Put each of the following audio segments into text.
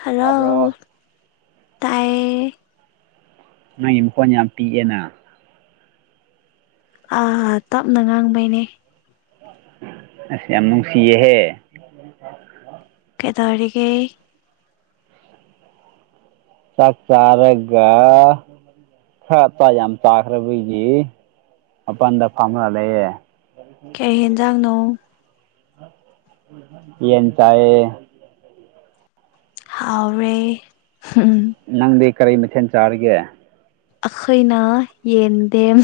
ꯍꯟꯂꯣ ꯇꯥꯕ꯭ꯔꯣ ꯇꯥꯏꯌꯦ ꯅꯪꯒꯤ ꯃꯈꯣꯟ ꯌꯥꯝ ꯄꯤꯛꯑꯦꯅ ꯑ ꯇꯞꯅ ꯉꯥꯡꯕꯩꯅꯦ ꯑꯁ ꯌꯥꯝ ꯅꯨꯡꯁꯤꯌꯦꯍꯦ [unintelligible] ꯀꯩꯗꯧꯔꯤꯒꯦ ꯆꯥꯛ ꯆꯥꯔꯒ ꯈꯞꯇꯥ ꯌꯥꯝ ꯆꯥꯈ꯭ꯔꯕꯒꯤ ꯃꯄꯥꯟꯗ ꯐꯝꯂ ꯂꯩꯌꯦ ꯀꯩ ꯍꯦꯟꯖꯥꯡꯅꯣ ꯌꯦꯟ ꯆꯥꯏꯌꯦ ꯍꯥꯎꯔꯦ ꯍꯨꯝꯎꯝ ꯅꯪꯗꯤ ꯀꯔꯤ ꯃꯊꯦꯜ ꯆꯥꯔꯤꯒꯦ ꯑꯩꯈꯣꯏꯅ ꯌꯦꯟꯗꯦꯝ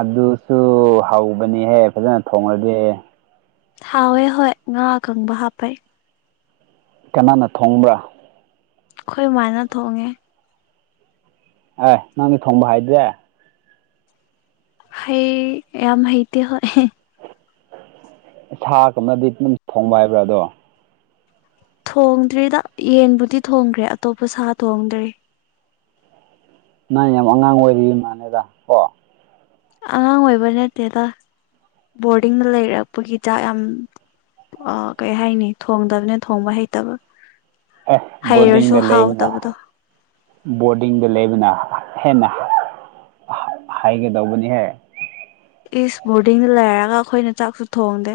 ꯑꯗꯨꯁꯨ ꯍꯥꯎꯒꯅꯤꯍꯦ ꯐꯖꯅ ꯊꯣꯡꯉꯗꯤ ꯍꯥꯎꯋꯦ ꯍꯣꯏ ꯉꯥ ꯑꯀꯪꯕ ꯍꯥꯞꯄꯩ ꯀꯅꯥꯅ ꯊꯣꯡꯕ꯭ꯔꯥ ꯑꯩꯈꯣꯏ ꯃꯥꯅ ꯊꯣꯡꯉꯦ ꯍꯥ ꯅꯪꯅ ꯊꯣꯡꯕ ꯍꯥꯥꯩꯗꯦ ꯍꯩ ꯌꯥꯝ ꯍꯩꯇꯦ ꯍꯣꯏ ꯁꯥꯒꯨꯝꯕꯗꯤ ꯑꯗꯨꯝ ꯊꯣꯡꯕ ꯍꯩꯕ꯭ꯔꯥ ꯑꯗꯣ ꯊꯣꯡꯗ꯭ꯔꯤꯗ ꯌꯦꯟꯕꯨꯗꯤ ꯊꯣꯡꯒ꯭ꯔꯦ ꯑꯇꯣꯞꯄ ꯁꯥ ꯊꯣꯡꯗ꯭ꯔꯤ ꯅꯪ ꯌꯥꯝ ꯑꯉꯥꯡ ꯑꯣꯏꯔꯤ ꯃꯥꯟꯅꯦꯗ ꯀꯣ ꯑꯉꯥꯡ ꯑꯣꯏꯕ ꯅꯠꯇꯦꯗ ꯕꯣꯔꯗꯤꯡꯗ ꯂꯩꯔꯛꯄꯒꯤ ꯆꯥꯛ ꯌꯥꯝ ꯑ ꯀꯩ ꯍꯥꯏꯅꯤ ꯊꯣꯡꯗꯕꯅ ꯊꯣꯡꯕ ꯍꯩꯇꯕ ꯑꯦ ꯕꯣꯔꯗꯤꯡꯗ ꯍꯩꯔꯁꯨ ꯂꯩꯕꯅ ꯍꯥꯎꯇꯕꯗꯣ ꯕꯣꯔꯗꯤꯡꯗ ꯂꯩꯕꯅ ꯍꯦꯟꯅ ꯍ-ꯍꯩꯒꯗꯧꯕꯅꯦ ꯏꯁ ꯕꯣꯔꯗꯤꯡꯗ ꯂꯩꯔꯒ ꯑꯩꯈꯣꯏꯅ ꯆꯥꯛꯁꯨ ꯊꯣꯡꯗꯦ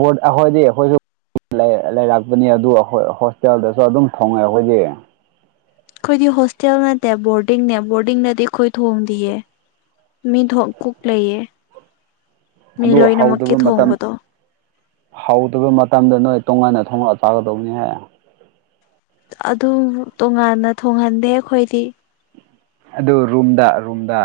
ꯕꯣꯔꯗ ꯑꯩꯈꯣꯏꯗꯤ ꯑꯩꯈꯣꯏꯁꯨ ꯂꯩ-ꯂꯩꯔꯛꯄꯅꯤ ꯑꯗꯨ ꯍꯣ-ꯍꯣꯁꯇꯦꯜꯗꯁꯨ ꯑꯗꯨꯝ ꯊꯣꯡꯉꯦ ꯑꯩꯈꯣꯏꯗꯤ ꯑꯩꯈꯣꯏꯗꯤ ꯍꯣꯁꯇꯦꯜ ꯅꯠꯇꯦ ꯕꯣꯔꯗꯤꯡꯅꯦ ꯕꯣꯔꯗꯤꯡꯅꯗꯤ ꯑꯩꯈꯣꯏ ꯊꯣꯡꯗꯤꯌꯦ ꯃꯤ ꯊꯣ ꯀꯨꯛ ꯂꯩꯌꯦ ꯃꯤ ꯑꯗꯨ ꯂꯣꯏꯅꯃꯛꯀꯤ ꯍꯧꯗꯕ ꯃꯇꯝ ꯊꯣꯡꯕꯗꯣ ꯍꯧꯗꯕ ꯃꯇꯝꯗ ꯅꯣꯏ ꯇꯣꯉꯥꯟꯅ ꯊꯣꯡꯉꯒ ꯆꯥꯒꯗꯧꯕꯅꯤ ꯍꯦ ꯑꯗꯨꯝ ꯇꯣꯉꯥꯟꯅ ꯊꯣꯡꯍꯟꯗꯦ ꯑꯩꯈꯣꯏꯗꯤ ꯑꯗꯨ ꯔꯨꯝꯗ ꯔꯨꯝꯗ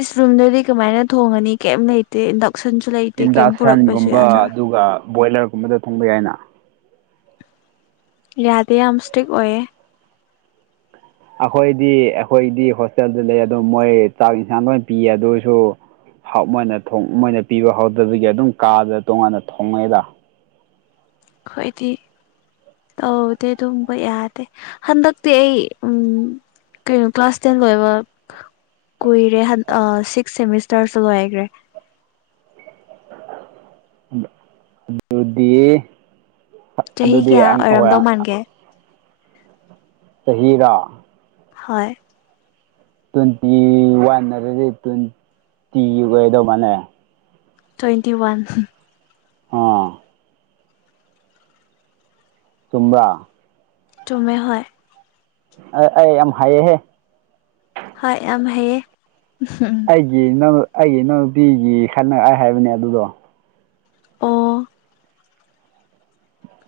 ꯏꯁ ꯔꯨꯝꯗꯗꯤ ꯀꯃꯥꯏꯅ ꯊꯣꯡꯉꯅꯤ ꯀꯩꯝ ꯂꯩꯇꯦ ꯢꯟꯗꯛ ꯁꯨꯟꯁꯨ ꯂꯩ ꯏꯟꯗꯛꯁꯟꯒꯨꯝꯕ ꯑꯗꯨꯒ ꯕꯣꯏꯂꯔꯒꯨꯝꯕꯗ ꯊꯣꯡꯕ ꯌꯥꯏꯅ ꯌꯥꯗ ꯌꯥꯝꯁꯇꯦꯛ ꯑꯣꯏꯌꯦ ꯑꯩꯈꯣꯏꯗꯤ ꯑꯩꯈꯣꯏꯗꯤ ꯍꯣꯁꯇꯦꯜꯗ ꯂꯩ ꯑꯗꯨꯣ ꯃꯣꯏ ꯆꯥꯛ ꯏꯟꯁꯥꯡ ꯂꯣꯏ ꯄꯤꯌꯦ ꯑꯗꯨ ꯑꯣꯏꯁꯨ ꯃꯣꯏꯅ ꯃꯣꯏꯅ ꯄꯤꯕ ꯍꯧꯗꯕꯒꯤ ꯑꯗꯨꯝ ꯀꯥꯗ ꯇꯣꯡꯉꯥꯟꯅ ꯊꯣꯡꯉꯦꯗ ꯈꯣꯏꯗꯤ ꯇꯧꯗꯦ ꯑꯗꯨꯕ ꯌꯥꯗꯦ ꯍꯟꯗꯛꯇꯤ ꯑꯩ ꯎꯝ ꯀꯩꯅꯣ ꯀ꯭ꯂꯥꯁ ꯇꯦꯟ ꯂꯣꯏꯕ ꯀꯨꯏꯔꯦ ꯍꯟ ꯁꯤꯛꯁ ꯁꯦꯃꯤꯁꯇꯔꯁꯨ ꯂꯣꯏꯈ꯭ꯔꯦ ꯑ ꯑꯗꯨꯗꯤ ꯆꯍꯤ ꯑꯗꯨꯗꯤ ꯀꯌꯥ ꯑ ꯑꯣꯏꯔꯝꯗꯧ ꯑꯣꯏꯔꯥꯡ ꯃꯥꯟꯒꯦ ꯆꯍꯤꯔ ꯍꯣꯏ ꯇ꯭ꯋꯦꯟꯇꯤ ꯋꯥꯟꯅꯔꯗꯤ ꯇ꯭ꯋꯦꯟꯇꯤ ꯑꯣꯏꯗꯧ ꯃꯥꯜꯂꯦ ꯇ꯭ꯋꯦꯟꯇꯤ ꯋꯥꯟ ꯑꯥ ꯆꯨꯝꯕ꯭ꯔꯥ ꯆꯨꯝꯃꯦ ꯍꯣꯏ ꯑꯩ ꯌꯥꯝ ꯍꯥꯏꯌꯦꯍꯦ ꯍꯣꯏ ꯌꯥꯝ ꯍꯥꯏꯌꯦ ꯑꯩꯒꯤ ꯏꯅꯥꯎ ꯑꯩꯒꯤ ꯏꯅꯥꯎꯅꯨꯄꯤꯒꯤ ꯍꯟꯅꯔꯣꯏ ꯍꯥꯏꯕꯅꯦ ꯑꯗꯨꯗꯣ ꯑꯣ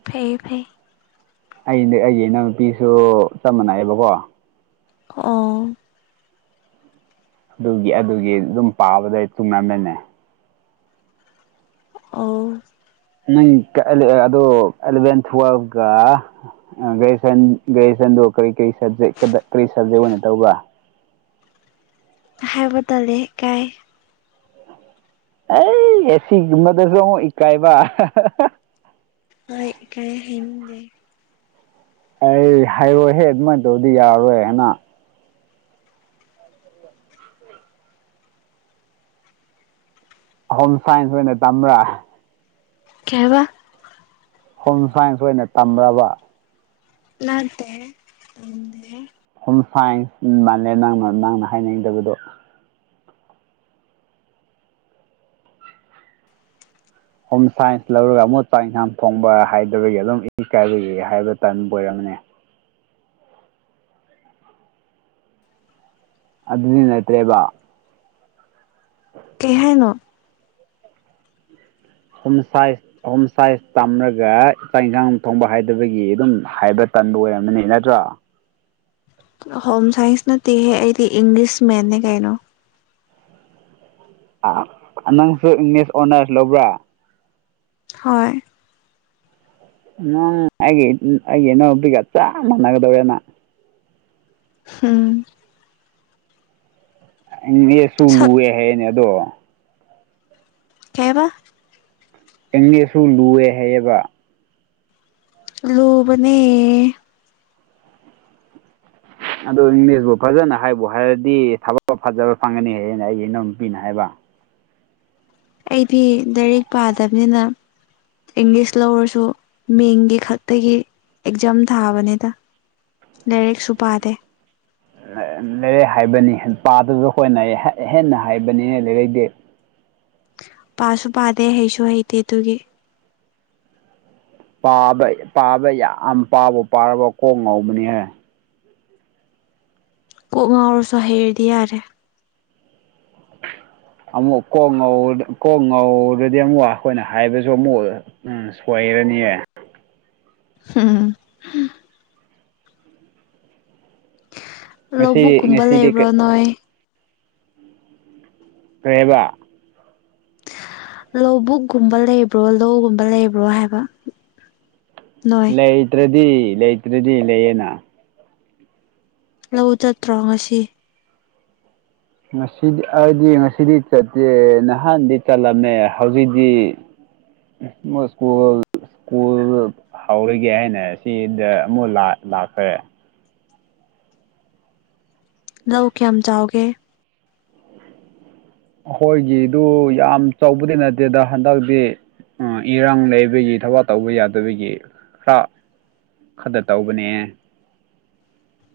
ꯐꯩ ꯐꯩ ꯑꯩꯅ ꯑꯩꯒꯤ ꯏꯅꯥꯎ ꯅꯨꯄꯤꯁꯨ ꯆꯞ ꯃꯥꯟꯅꯩꯑꯕꯀꯣ ꯑꯥ ꯑꯗꯨꯒꯤ ꯑꯗꯨꯒꯤ ꯑꯗꯨꯝ ꯄꯥꯕꯗ ꯇꯣꯔꯅꯥꯃꯦꯟꯅꯦ ꯑꯣ ꯅꯪ ꯑꯗꯨ ꯑꯦꯂꯚꯦꯟ ꯇꯨꯋꯦꯜꯕꯀ ꯒꯦꯖꯨꯁꯟ ꯒꯦꯖꯨꯁꯟꯗꯨ ꯀꯔꯤ ꯀꯔꯤ ꯀꯔꯤ ꯁꯕꯖꯦꯛ ꯑꯣꯏꯅ ꯇꯧꯕ ꯍꯥꯏꯕ ꯇꯜꯂꯦ ꯏꯀꯥꯏ ꯑꯩ ꯑꯦ ꯁꯤꯒꯨꯝꯕꯗꯁꯨ ꯑꯃꯨꯛ ꯏꯀꯥꯏꯕ ꯍꯣꯏ ꯏꯀꯥꯏ ꯍꯥꯏꯅꯤꯡꯗꯦ ꯑꯩ ꯍꯥꯏꯔꯣꯏꯍꯦ ꯑꯗꯨꯃꯥꯏꯅ ꯇꯧꯔꯗꯤ ꯌꯥꯔꯣꯏ ꯍꯥꯏꯅ ꯍꯣꯝ ꯁꯥꯏꯟꯁ ꯑꯣꯏꯅ ꯇꯝ꯭ꯕꯔꯥ ꯀꯩꯍꯥꯏꯕ ꯍꯣꯝ ꯁꯥꯏꯟꯁ ꯑꯣꯏꯅ ꯇꯝꯕ ꯂꯅꯥꯠꯇꯦꯗꯦ ꯍꯣꯝ ꯁꯥꯏꯟꯁ ꯃꯥꯜꯂꯦ ꯅꯪꯅ ꯅꯪꯅ ꯍꯥꯏꯅꯗꯕꯗꯣ ꯍꯣꯝ ꯁꯥꯏꯟꯁ ꯂꯧꯔꯒ ꯑꯃꯨꯛ ꯆꯥꯛ ꯏꯟꯁꯥꯡ ꯊꯣꯡꯕ ꯍꯥꯏꯗꯕꯒꯤ ꯑꯗꯨꯝ ꯏ ꯀꯥꯏꯕꯒꯤ ꯍꯥꯏꯕ ꯇ ꯑꯣꯏꯔꯝꯅꯦ ꯑꯗꯨꯅꯠꯇꯦꯕ ꯀꯩꯍꯥꯏꯅꯣ [unintelligible] ꯍꯣꯝ ꯁꯥꯏꯖ ꯇꯝꯂꯒ ꯆꯥꯛ ꯏꯟꯁꯥꯡ ꯊꯣꯡꯕ ꯍꯥꯏꯗꯕꯒꯤ ꯑꯗꯨꯝ ꯍꯥꯏꯕ ꯇꯟꯕ ꯑꯣꯏꯔꯝꯃꯅꯤ ꯅꯠꯇ꯭ꯔꯣ ꯍꯣꯝ ꯁꯥꯏꯟꯁ ꯅꯠꯇꯦꯍꯦ ꯑꯩꯗꯤ ꯏꯪꯂꯤꯁ ꯃꯦꯟꯅꯦ ꯀꯩꯅꯣ ꯅꯪꯁꯨ ꯏꯪꯂꯤꯁ ꯑꯣꯅꯔꯁ ꯂꯧꯕ꯭ꯔꯥ ꯍꯣꯏ ꯎ ꯑꯩꯒꯤ ꯑꯩꯒꯦꯅꯣꯕꯤꯒ ꯆ ꯃꯅꯥꯒꯗꯕꯦꯅ ꯎꯝ ꯃꯦꯠꯁꯁꯨ ꯁꯛ ꯂꯨꯌꯦ ꯍꯥꯏꯅꯦ ꯑꯗꯣ ꯀꯩꯍꯥꯏꯕ ꯑꯦꯡꯉꯦꯁꯨ ꯂꯨꯑꯦ ꯍꯥꯏꯌꯦꯕ ꯂꯨꯕꯅꯦ ꯑꯗꯨ ꯏꯪꯂꯤꯁꯄꯨ ꯐꯖꯅ ꯍꯩꯕꯨ ꯍꯩꯔꯗꯤ ꯊꯕꯛ ꯐꯖꯕ ꯐꯪꯒꯅꯤꯅ ꯑꯩꯒꯤ ꯏꯅꯥꯎ ꯅꯨꯄꯤꯅ ꯍꯥꯏꯕ ꯑꯩꯗꯤ ꯂꯩꯔꯤꯛ ꯄꯥꯗꯕꯅꯤꯅ ꯏꯪꯂꯤꯁ ꯂꯧꯔꯁꯨ ꯃꯤꯡꯒꯤ ꯈꯛꯇꯒꯤ ꯑꯦꯛꯖꯥꯝ ꯊꯥꯕꯅꯤꯗ ꯂꯥꯏꯔꯤꯛꯁꯨ ꯄꯥꯗꯦ ꯂꯩꯔꯤꯛ ꯍꯥꯏꯕꯅꯤ ꯄꯥꯗꯨꯕ ꯈꯣꯏꯅ ꯍꯦꯟꯅ ꯍꯥꯏꯕꯅꯤꯅꯦ ꯂꯩꯔꯤꯛꯗꯤ ꯄꯥꯁꯨ ꯄꯥꯗꯦ ꯍꯩꯁꯨ ꯍꯩꯇꯦ ꯑꯗꯨꯒꯤ ꯄꯥꯕ ꯄꯥꯕ ꯌꯥꯝ ꯄꯥꯕ ꯄꯥꯔꯕ ꯀꯣꯡ ꯉꯧꯕꯅꯤꯍꯦ ꯀꯣꯛ ꯉꯥꯎꯔꯁꯨ ꯍꯩꯔꯗꯤ ꯌꯥꯔꯦ ꯑꯃꯨꯛ ꯀꯣꯛ ꯉꯧ ꯀꯣꯛ ꯉꯧꯔꯗꯤ ꯑꯃꯨꯛ ꯑꯈꯣꯏꯅ ꯍꯥꯏꯕꯁꯨ ꯑꯃꯨꯛ ꯎꯝ ꯁꯋꯥꯏꯔꯅꯤꯌꯦ ꯎꯝ ꯉꯁꯤ ꯂꯧꯕꯨꯛꯀꯨꯝꯕ ꯉꯁꯤꯗꯤ ꯂꯩꯕ꯭ꯔꯣ ꯀꯔꯤ ꯅꯣꯏ ꯀꯩꯍꯥꯏꯕ ꯂꯧꯕꯨꯛꯒꯨꯝꯕ ꯂꯩꯕ꯭ꯔꯣ ꯂꯧꯒꯨꯝꯕ ꯂꯩꯕ꯭ꯔꯣ ꯍꯥꯏꯕ ꯅꯣꯏ ꯂꯩꯇ꯭ꯔꯗꯤ ꯂꯩꯇ꯭ꯔꯗꯤ ꯂꯩꯌꯦꯅ ꯂꯧ ꯆꯠꯇ꯭ꯔꯣ ꯉꯁꯤ ꯉꯁꯤꯗꯤ ꯑꯩꯗꯤ ꯉꯁꯤꯗꯤ ꯆꯠꯇꯦ ꯅꯍꯥꯟꯗꯤ ꯆꯠꯂꯝꯃꯦ ꯍꯧꯖꯤꯛꯇꯤ ꯎ ꯃꯣꯏ ꯀꯣꯜ ꯁ꯭ꯀꯨꯜ ꯍꯧꯔꯒꯦ ꯍꯥꯏꯅ ꯁꯤꯗ ꯑꯃꯨꯛ ꯂꯥ ꯂꯥꯛꯈ꯭ꯔꯦ ꯂꯧ ꯀꯌꯥꯝ ꯆꯥꯎꯒꯦ ꯑꯍꯣꯏꯒꯤꯗꯨ ꯌꯥꯝ ꯆꯥꯎꯕꯗꯤ ꯅꯠꯇꯦꯗ ꯍꯟꯗꯛꯇꯤ ꯑ ꯏꯔꯥꯡ ꯂꯩꯕꯒꯤ ꯊꯕꯛ ꯇꯧꯕ ꯌꯥꯗꯕꯒꯤ ꯈ꯭ꯔ ꯈꯗ ꯇꯧꯕꯅꯦ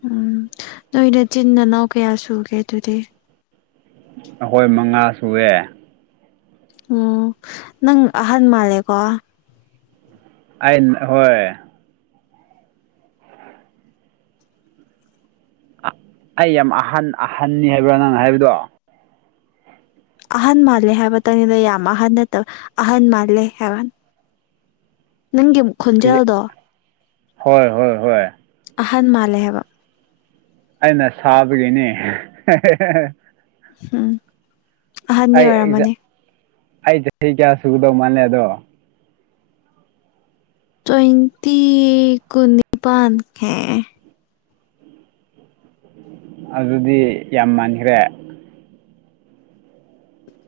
ꯎꯝ ꯅꯣꯏ ꯅꯆꯤꯟ ꯅꯅꯥꯎ ꯀꯌꯥ ꯁꯨꯒꯦ ꯑꯗꯨꯗꯤ ꯑꯍꯣꯏ ꯃꯉꯥ ꯁꯨꯑꯦ ꯎꯝ ꯅꯪ ꯑꯍꯟ ꯃꯥꯜꯂꯦꯀꯣ ꯑꯩꯅ ꯍꯣꯏ ꯑꯩ ꯌꯥꯝ ꯑꯍꯟ ꯑꯍꯟꯅꯤ ꯍꯥꯏꯕ꯭ꯔꯥ ꯅꯪ ꯍꯥꯏꯕꯗꯣ ꯑꯍꯟ ꯃꯥꯜꯂꯦ ꯍꯥꯏꯕꯇꯅꯤꯗ ꯌꯥꯝ ꯑꯍꯟ ꯅꯠꯇꯕ ꯑꯍꯟ ꯃꯥꯜꯂꯦ ꯍꯥꯏꯕ ꯅꯪꯒꯤ ꯈꯣꯟꯖꯦꯜꯗꯣ ꯍꯣꯏ ꯍꯣꯏ ꯍꯣꯏ ꯑꯍꯟ ꯃꯥꯜꯂꯦ ꯍꯥꯏꯕ ꯑꯩꯅ ꯁꯥꯕꯒꯤꯅꯦ ꯎꯝ ꯑꯍꯟꯗꯤ ꯑꯩ ꯑꯩ ꯑꯣꯏꯔꯝꯃꯅꯤ ꯑꯩ ꯆꯍꯤ ꯀꯌꯥ ꯁꯨꯒꯗꯧ ꯃꯥꯜꯂꯦ ꯑꯗꯣ ꯇ꯭ꯋꯦꯟꯇꯤ ꯀꯨꯟꯅꯤꯄꯥꯟ ꯑꯗꯨꯗꯤ ꯌꯥꯝ ꯃꯟꯈ꯭ꯔꯦ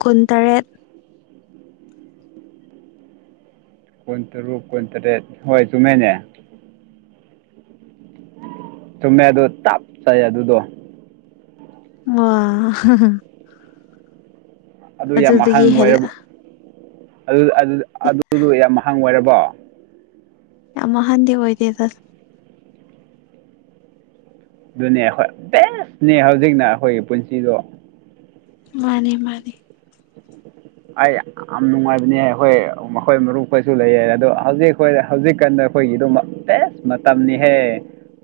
ꯀꯨꯟꯇꯔꯦꯠ ꯀꯨꯟ ꯇꯔꯨꯛ ꯀꯨꯟꯇꯔꯦꯠ ꯍꯣꯏ ꯆꯨꯝꯃꯦꯅꯦ ꯆꯨꯝꯃꯦ ꯑꯗꯣ ꯆꯞꯆꯥꯌꯦ ꯑꯗꯨꯗꯣ ꯋꯥ ꯑꯗꯨ ꯌꯥꯝ ꯑꯗꯨꯗꯒꯤ ꯑꯍꯪ ꯍꯦꯜꯂ ꯑꯣꯏꯔꯕ ꯑꯗꯨꯗ ꯑꯗꯨ ꯑꯗꯨꯗꯣ ꯌꯥꯝ ꯑꯍꯪ ꯑꯣꯏꯔꯕꯣ ꯌꯥꯝ ꯑꯍꯟꯗꯤ ꯑꯣꯏꯗꯦꯗ ꯑꯗꯨꯅꯦ ꯍꯣꯏ ꯕꯦꯁꯅꯦ ꯍꯧꯖꯤꯛꯅ ꯑꯍꯣꯏꯒꯤ ꯄꯨꯟꯁꯤꯗꯣ ꯃꯥꯅꯤ ꯃꯥꯅꯤ ꯑꯩ ꯌꯥꯝ ꯅꯨꯡꯉꯥꯏꯕꯅꯦ ꯍꯣꯏ ꯃꯈꯣꯏ ꯃꯔꯨꯞ ꯍꯣꯏꯁꯨ ꯂꯩꯌꯦ ꯑꯗꯣ ꯍꯧꯖꯤꯛ ꯑꯩꯈꯣꯏ ꯍꯧꯖꯤꯛꯀꯥꯟꯗ ꯑꯩꯈꯣꯏꯒꯤ ꯑꯗꯨꯝꯃ ꯕꯦꯁ ꯃꯇꯝꯅꯤꯍꯦ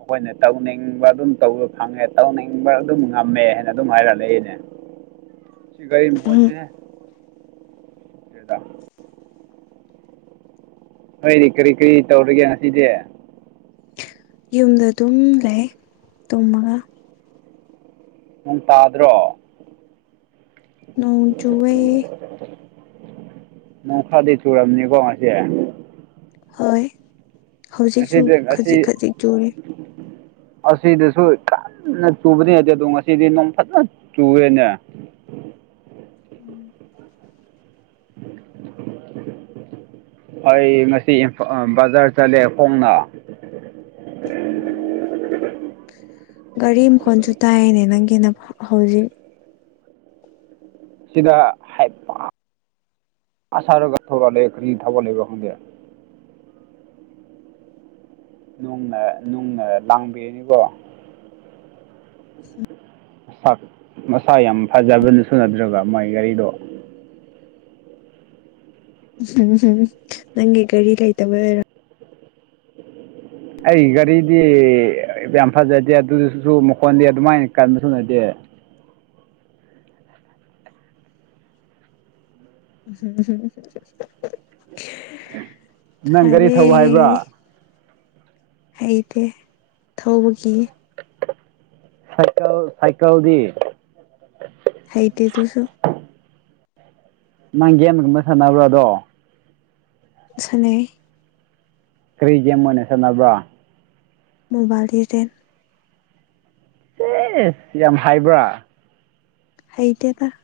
ꯈꯣꯏꯅ ꯇꯧꯅꯤꯡꯕ ꯑꯗꯨꯝ ꯇꯧꯕ ꯐꯪꯉꯦ ꯇꯧꯅꯤꯡꯕ ꯑꯗꯨꯝ ꯉꯝꯃꯦ ꯍꯥꯏꯅ ꯑꯗꯨꯝ ꯍꯥꯏꯔꯛ ꯂꯩꯌꯦꯅꯦ [inaudible] ꯁꯤ ꯒꯥꯔꯤ ꯎꯝ ꯃꯈꯣꯟꯁꯦꯍꯦ [unintelligible] ꯅꯣꯏꯗꯤ ꯀꯔꯤ ꯀꯔꯤ ꯇꯧꯔꯤꯒꯦ ꯉꯁꯤꯗꯤ ꯌꯨꯝꯗ ꯑꯗꯨꯝ ꯂꯩꯌꯦ ꯇꯨꯝꯃꯒ ꯅꯪ ꯇꯥꯗ꯭ꯔꯣ ꯅꯣꯡ ꯆꯨꯋꯦ ꯅꯣꯡ ꯈꯔꯗꯤ ꯆꯨꯔꯝꯅꯤꯀꯣ ꯉꯁꯤ ꯍꯣꯏ ꯍꯧꯖꯤꯛꯁꯨ ꯉꯁꯤꯗꯤ ꯉꯁꯤ ꯈꯖꯤꯛ ꯈꯖꯤꯛ ꯆꯨꯔꯤ ꯑꯁꯤꯗꯁꯨ ꯀꯟꯅ ꯆꯨꯕꯅꯤ ꯑꯗꯨꯗꯣ ꯉꯁꯤꯗꯤ ꯅꯣꯡ ꯐꯖꯅ ꯆꯨꯔꯦꯅꯦ ꯎꯝ ꯑꯩ ꯉꯁꯤ ꯏꯝꯐ ꯕꯖꯥꯔ ꯆꯠꯂꯦ ꯈꯣꯡꯅ ꯒꯥꯔꯤ ꯃꯈꯣꯜꯁꯨ ꯇꯥꯏꯅꯦ ꯅꯪꯒꯤꯅ ꯍꯧꯖꯤꯛ ꯁꯤꯗ ꯍꯥꯏ [unintelligible] ꯁꯥꯔꯒ ꯊꯧꯔꯛ ꯂꯦ ꯀꯔꯤ ꯊꯕꯛ ꯂꯩꯕ ꯈꯪꯗꯦ ꯅꯨꯡꯅ ꯅꯨꯡꯅ ꯂꯥꯡꯕꯤꯔꯅꯤꯀꯣ ꯁꯛ ꯃꯁꯥ ꯌꯥꯝ ꯐꯖꯕꯅꯁꯨꯨ ꯅꯠꯇ꯭ꯔꯒ ꯃꯥꯏ ꯒꯔꯤꯗꯣ [unintelligible] ꯅꯪꯒꯤ ꯀꯔꯤ ꯀꯩ ꯂꯩꯇꯕꯩꯔꯥ ꯑꯩꯒꯤ ꯒꯥꯔꯤꯗꯤ ꯌꯥꯝ ꯐꯖꯗꯦ ꯑꯗꯨꯁꯨ ꯃꯈꯣꯟꯗꯤ ꯑꯗꯨꯃꯥꯏꯅ ꯀꯟꯕꯁꯨ ꯅꯠꯇꯦ [unintelligible] ꯅꯪ ꯒꯥꯔꯤ ꯊꯧꯕ ꯍꯩꯕ꯭ꯔꯥ ꯐꯔꯦ ꯍꯩꯇꯦ ꯊꯧꯕꯒꯤ ꯁꯥꯏꯀꯜ ꯁꯥꯏꯀꯜꯗꯤ ꯍꯩꯇꯦꯗꯨꯁꯨ ꯅꯪ ꯒꯦꯝꯒꯨꯝꯕ ꯁꯥꯟꯅꯕ꯭ꯔꯥ ꯑꯗꯣ ꯁꯥꯟꯅꯩꯌꯦ ꯀꯔꯤ ꯒꯦꯝ ꯑꯣꯏꯅ ꯁꯥꯟꯅꯕ꯭ꯔꯥ ꯃꯣꯕꯥꯏꯜ ꯂꯤꯖꯦꯟ ꯑꯦ ꯌꯥꯝ ꯍꯥꯏꯕ꯭ꯔꯥ ꯍꯩꯇꯦꯗ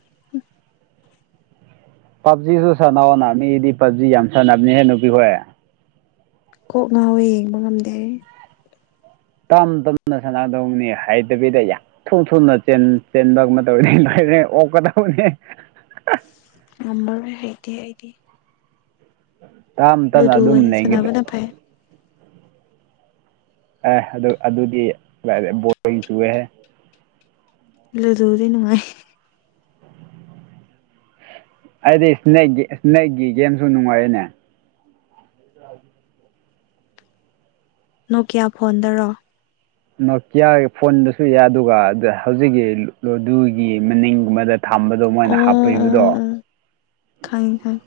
ꯄꯞꯖꯤꯁꯨ ꯁꯥꯟꯅꯧꯑꯣꯅ ꯃꯤꯗꯤ ꯄꯞꯖꯤ ꯌꯥꯝ ꯁꯥꯟꯅꯕꯅꯤꯍꯦ ꯅꯨꯄꯤ ꯍꯣꯏ ꯀꯣꯛ ꯉꯥꯎꯋ ꯌꯦꯡꯕ ꯉꯝꯗꯦ ꯇꯝ ꯇꯞꯅ ꯁꯥꯟꯅꯗꯧꯅꯤ ꯍꯥꯏꯗꯕꯤꯗ ꯌꯥꯝ ꯊꯨ ꯊꯨꯅ ꯆꯦꯟꯕ ꯇꯧꯅꯤ ꯂꯣꯏꯔ ꯑꯣꯛꯀꯗꯕꯅꯦ ꯅꯝꯕꯔ ꯍꯥꯏꯗꯤ ꯍꯥꯏꯗꯤ ꯇꯞꯝ ꯇꯅ ꯂꯨꯗꯣ ꯑꯗꯨꯝ ꯑꯣꯏꯅ ꯅꯈꯤꯗꯦ ꯁꯥꯟꯅꯕꯅ ꯐꯩ ꯑꯦ ꯑꯗꯨ ꯑꯗꯨꯗꯤ ꯕꯣꯔꯣꯏ ꯆꯨꯋꯦꯍꯦ ꯂꯗꯤ ꯅꯨꯡꯉꯥꯏ ꯑꯩꯗꯤ ꯏꯁ ꯏꯁꯅꯦꯛꯀꯤ ꯒꯦꯝꯁꯨ ꯅꯨꯡꯉꯥꯏꯔꯅꯦ [unintelligible] ꯅꯣꯀꯤꯌꯥ ꯐꯣꯟꯗꯔꯣ ꯅꯣꯀꯤꯌꯥ ꯐꯣꯟꯕꯗꯁꯨ ꯌꯥꯏ ꯑꯗꯨꯒ ꯍꯧꯖꯤꯛꯀꯤ ꯂꯣꯗꯨꯒꯤ ꯃꯅꯤꯡꯒꯨꯝꯕꯗ ꯊꯝꯕꯗꯣ ꯃꯣꯏꯅ ꯑꯣ ꯍꯥꯞꯄꯤꯕꯗꯣ ꯑꯣ ꯑꯣ ꯈꯪꯉꯦ ꯈꯪꯉꯦ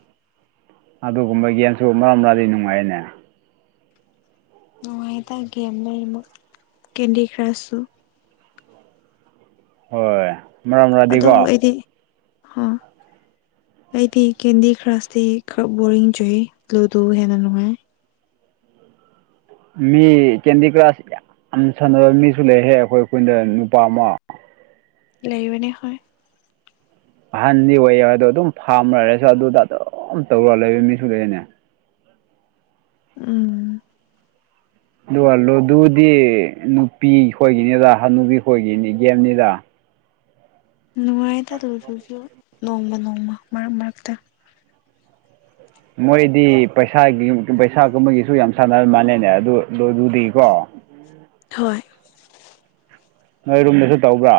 ꯑꯗꯨꯒꯨꯝꯕ ꯒꯦꯝꯁꯨ ꯃꯔꯛ ꯃꯔꯛꯗꯤ ꯅꯨꯡꯉꯥꯏꯅꯦ ꯅꯨꯡꯉꯥꯏꯌꯦꯗ ꯒꯦꯝ ꯂꯣꯏꯅꯃꯛ ꯀꯦꯟꯗꯤ ꯀ꯭ꯔꯥꯁꯁꯨ ꯍꯣꯏ ꯃꯔꯛ ꯃꯔꯛꯇꯗꯤꯀꯣ ꯑꯗꯨꯕꯨ ꯑꯩꯗꯤ ꯑ ꯑꯩꯗꯤ ꯀꯦꯟꯗꯤ ꯈ꯭ꯔꯥꯁꯇꯤ ꯈꯔ ꯕꯣꯔꯤꯡ ꯆꯨꯏ ꯂꯨꯗꯨ ꯍꯦꯟꯅ ꯅꯨꯡꯉꯥꯏ ꯃꯤ ꯀꯦꯟꯗꯤ ꯀ꯭ꯔꯥꯁ ꯌꯥꯝ ꯁꯥꯟꯅꯕ ꯃꯤꯁꯨ ꯂꯩꯍꯦ ꯑꯩꯈꯣꯏ ꯑꯩꯈꯣꯏꯅꯗ ꯅꯨꯄꯥ ꯑꯃ ꯂꯩꯕꯅꯦ ꯍ ꯑꯍꯟꯗꯤ ꯑꯣꯏꯌꯦ ꯍꯥꯏꯗꯣ ꯑꯗꯨꯝ ꯐꯥꯔꯝ ꯂꯩꯔꯁꯨ ꯑꯗꯨꯗ ꯑꯗꯨꯝ ꯇꯧꯔ ꯂꯩꯕ ꯃꯤꯁꯨ ꯂꯩꯅꯦ ꯎꯝ ꯑꯗꯨꯒ ꯂꯣꯗꯨꯗꯤ ꯅꯨꯄꯤ ꯈꯣꯏꯒꯤꯅꯤꯗ ꯍꯅꯨꯄꯤ ꯈꯣꯏꯒꯤꯅꯤ ꯒꯦꯝꯅꯤꯗ ꯅꯨꯡꯉꯥꯏꯇꯗꯗꯨꯁꯨ ꯅꯣꯡꯃ ꯅꯣꯡꯃ ꯃꯔꯛ ꯃꯔꯛꯇ ꯃꯣꯏꯗꯤ ꯄꯩꯁꯥꯒꯤ ꯄꯩꯁꯥꯒꯨꯝꯕꯒꯤꯁꯨ ꯌꯥꯝ ꯁꯥꯟꯅꯔ ꯃꯥꯜꯂꯦꯅꯦ ꯑꯗꯨ ꯑꯗꯨ ꯑꯗꯨꯗꯒꯤꯀꯣ ꯍꯣꯏ ꯅꯣꯏ ꯔꯨꯝꯗꯁꯨ ꯇꯧꯕ꯭ꯔꯥ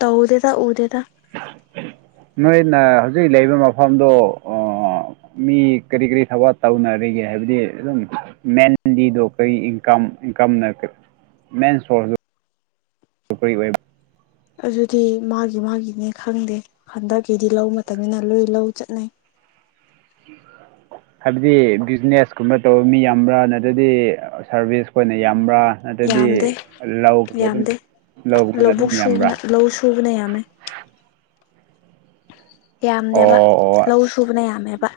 ꯇꯧꯗꯦꯗ ꯎꯗꯦꯗ ꯅꯣꯏꯅꯥ ꯍꯧꯖꯤꯛ ꯂꯩꯕ ꯃꯐꯝꯗꯣ ꯃꯤ ꯀꯔꯤ ꯀꯔꯤ ꯊꯕꯛ ꯇꯧꯅꯔꯤꯒꯦ ꯍꯥꯏꯕꯗꯤ ꯑꯗꯨꯝ ꯃꯦꯟꯗꯤꯗꯣ ꯀꯔꯤ ꯏꯟꯀꯝ ꯏꯟꯀꯝꯅ ꯃꯦꯟ ꯁꯣꯔꯁꯇꯣ ꯈ ꯑꯣꯏ ꯑꯗꯨꯗꯤ ꯃꯥꯒꯤ ꯃꯥꯒꯤꯅꯤ ꯈꯪꯗꯦ ꯍꯟꯗꯛꯀꯤꯗꯤ ꯂꯧ ꯃꯇꯝꯅꯤꯅ ꯂꯣꯏ ꯂꯧ ꯆꯠꯅꯩ [unintelligible] ꯍꯥꯏꯕꯗꯤ ꯕꯤꯖꯤꯅꯦꯁꯀꯨꯝꯕ ꯇꯧꯕ ꯃꯤ ꯌꯥꯝꯕ꯭ꯔꯥ ꯅꯠꯇ꯭ꯔꯗꯤ ꯁꯥꯔꯚꯤꯁ ꯀ ꯑꯣꯏꯅ ꯌꯥꯝꯕ꯭ꯔꯥ ꯑꯗꯨꯗꯤ ꯌꯥꯝꯗꯦ ꯂꯧꯒꯨꯝꯕ ꯑꯗꯨꯝ ꯌꯥꯝꯗꯦ ꯂꯧꯒꯨꯝꯕꯅ ꯑꯗꯨꯝ ꯌꯥꯝꯕ꯭ꯔꯥ ꯈꯨꯕꯅꯦꯥ ꯃ ꯌꯥꯝꯅꯦꯕ ꯑꯣ ꯑꯣ ꯂꯧ ꯁꯨꯕꯅ ꯌꯥꯝꯃꯦꯕ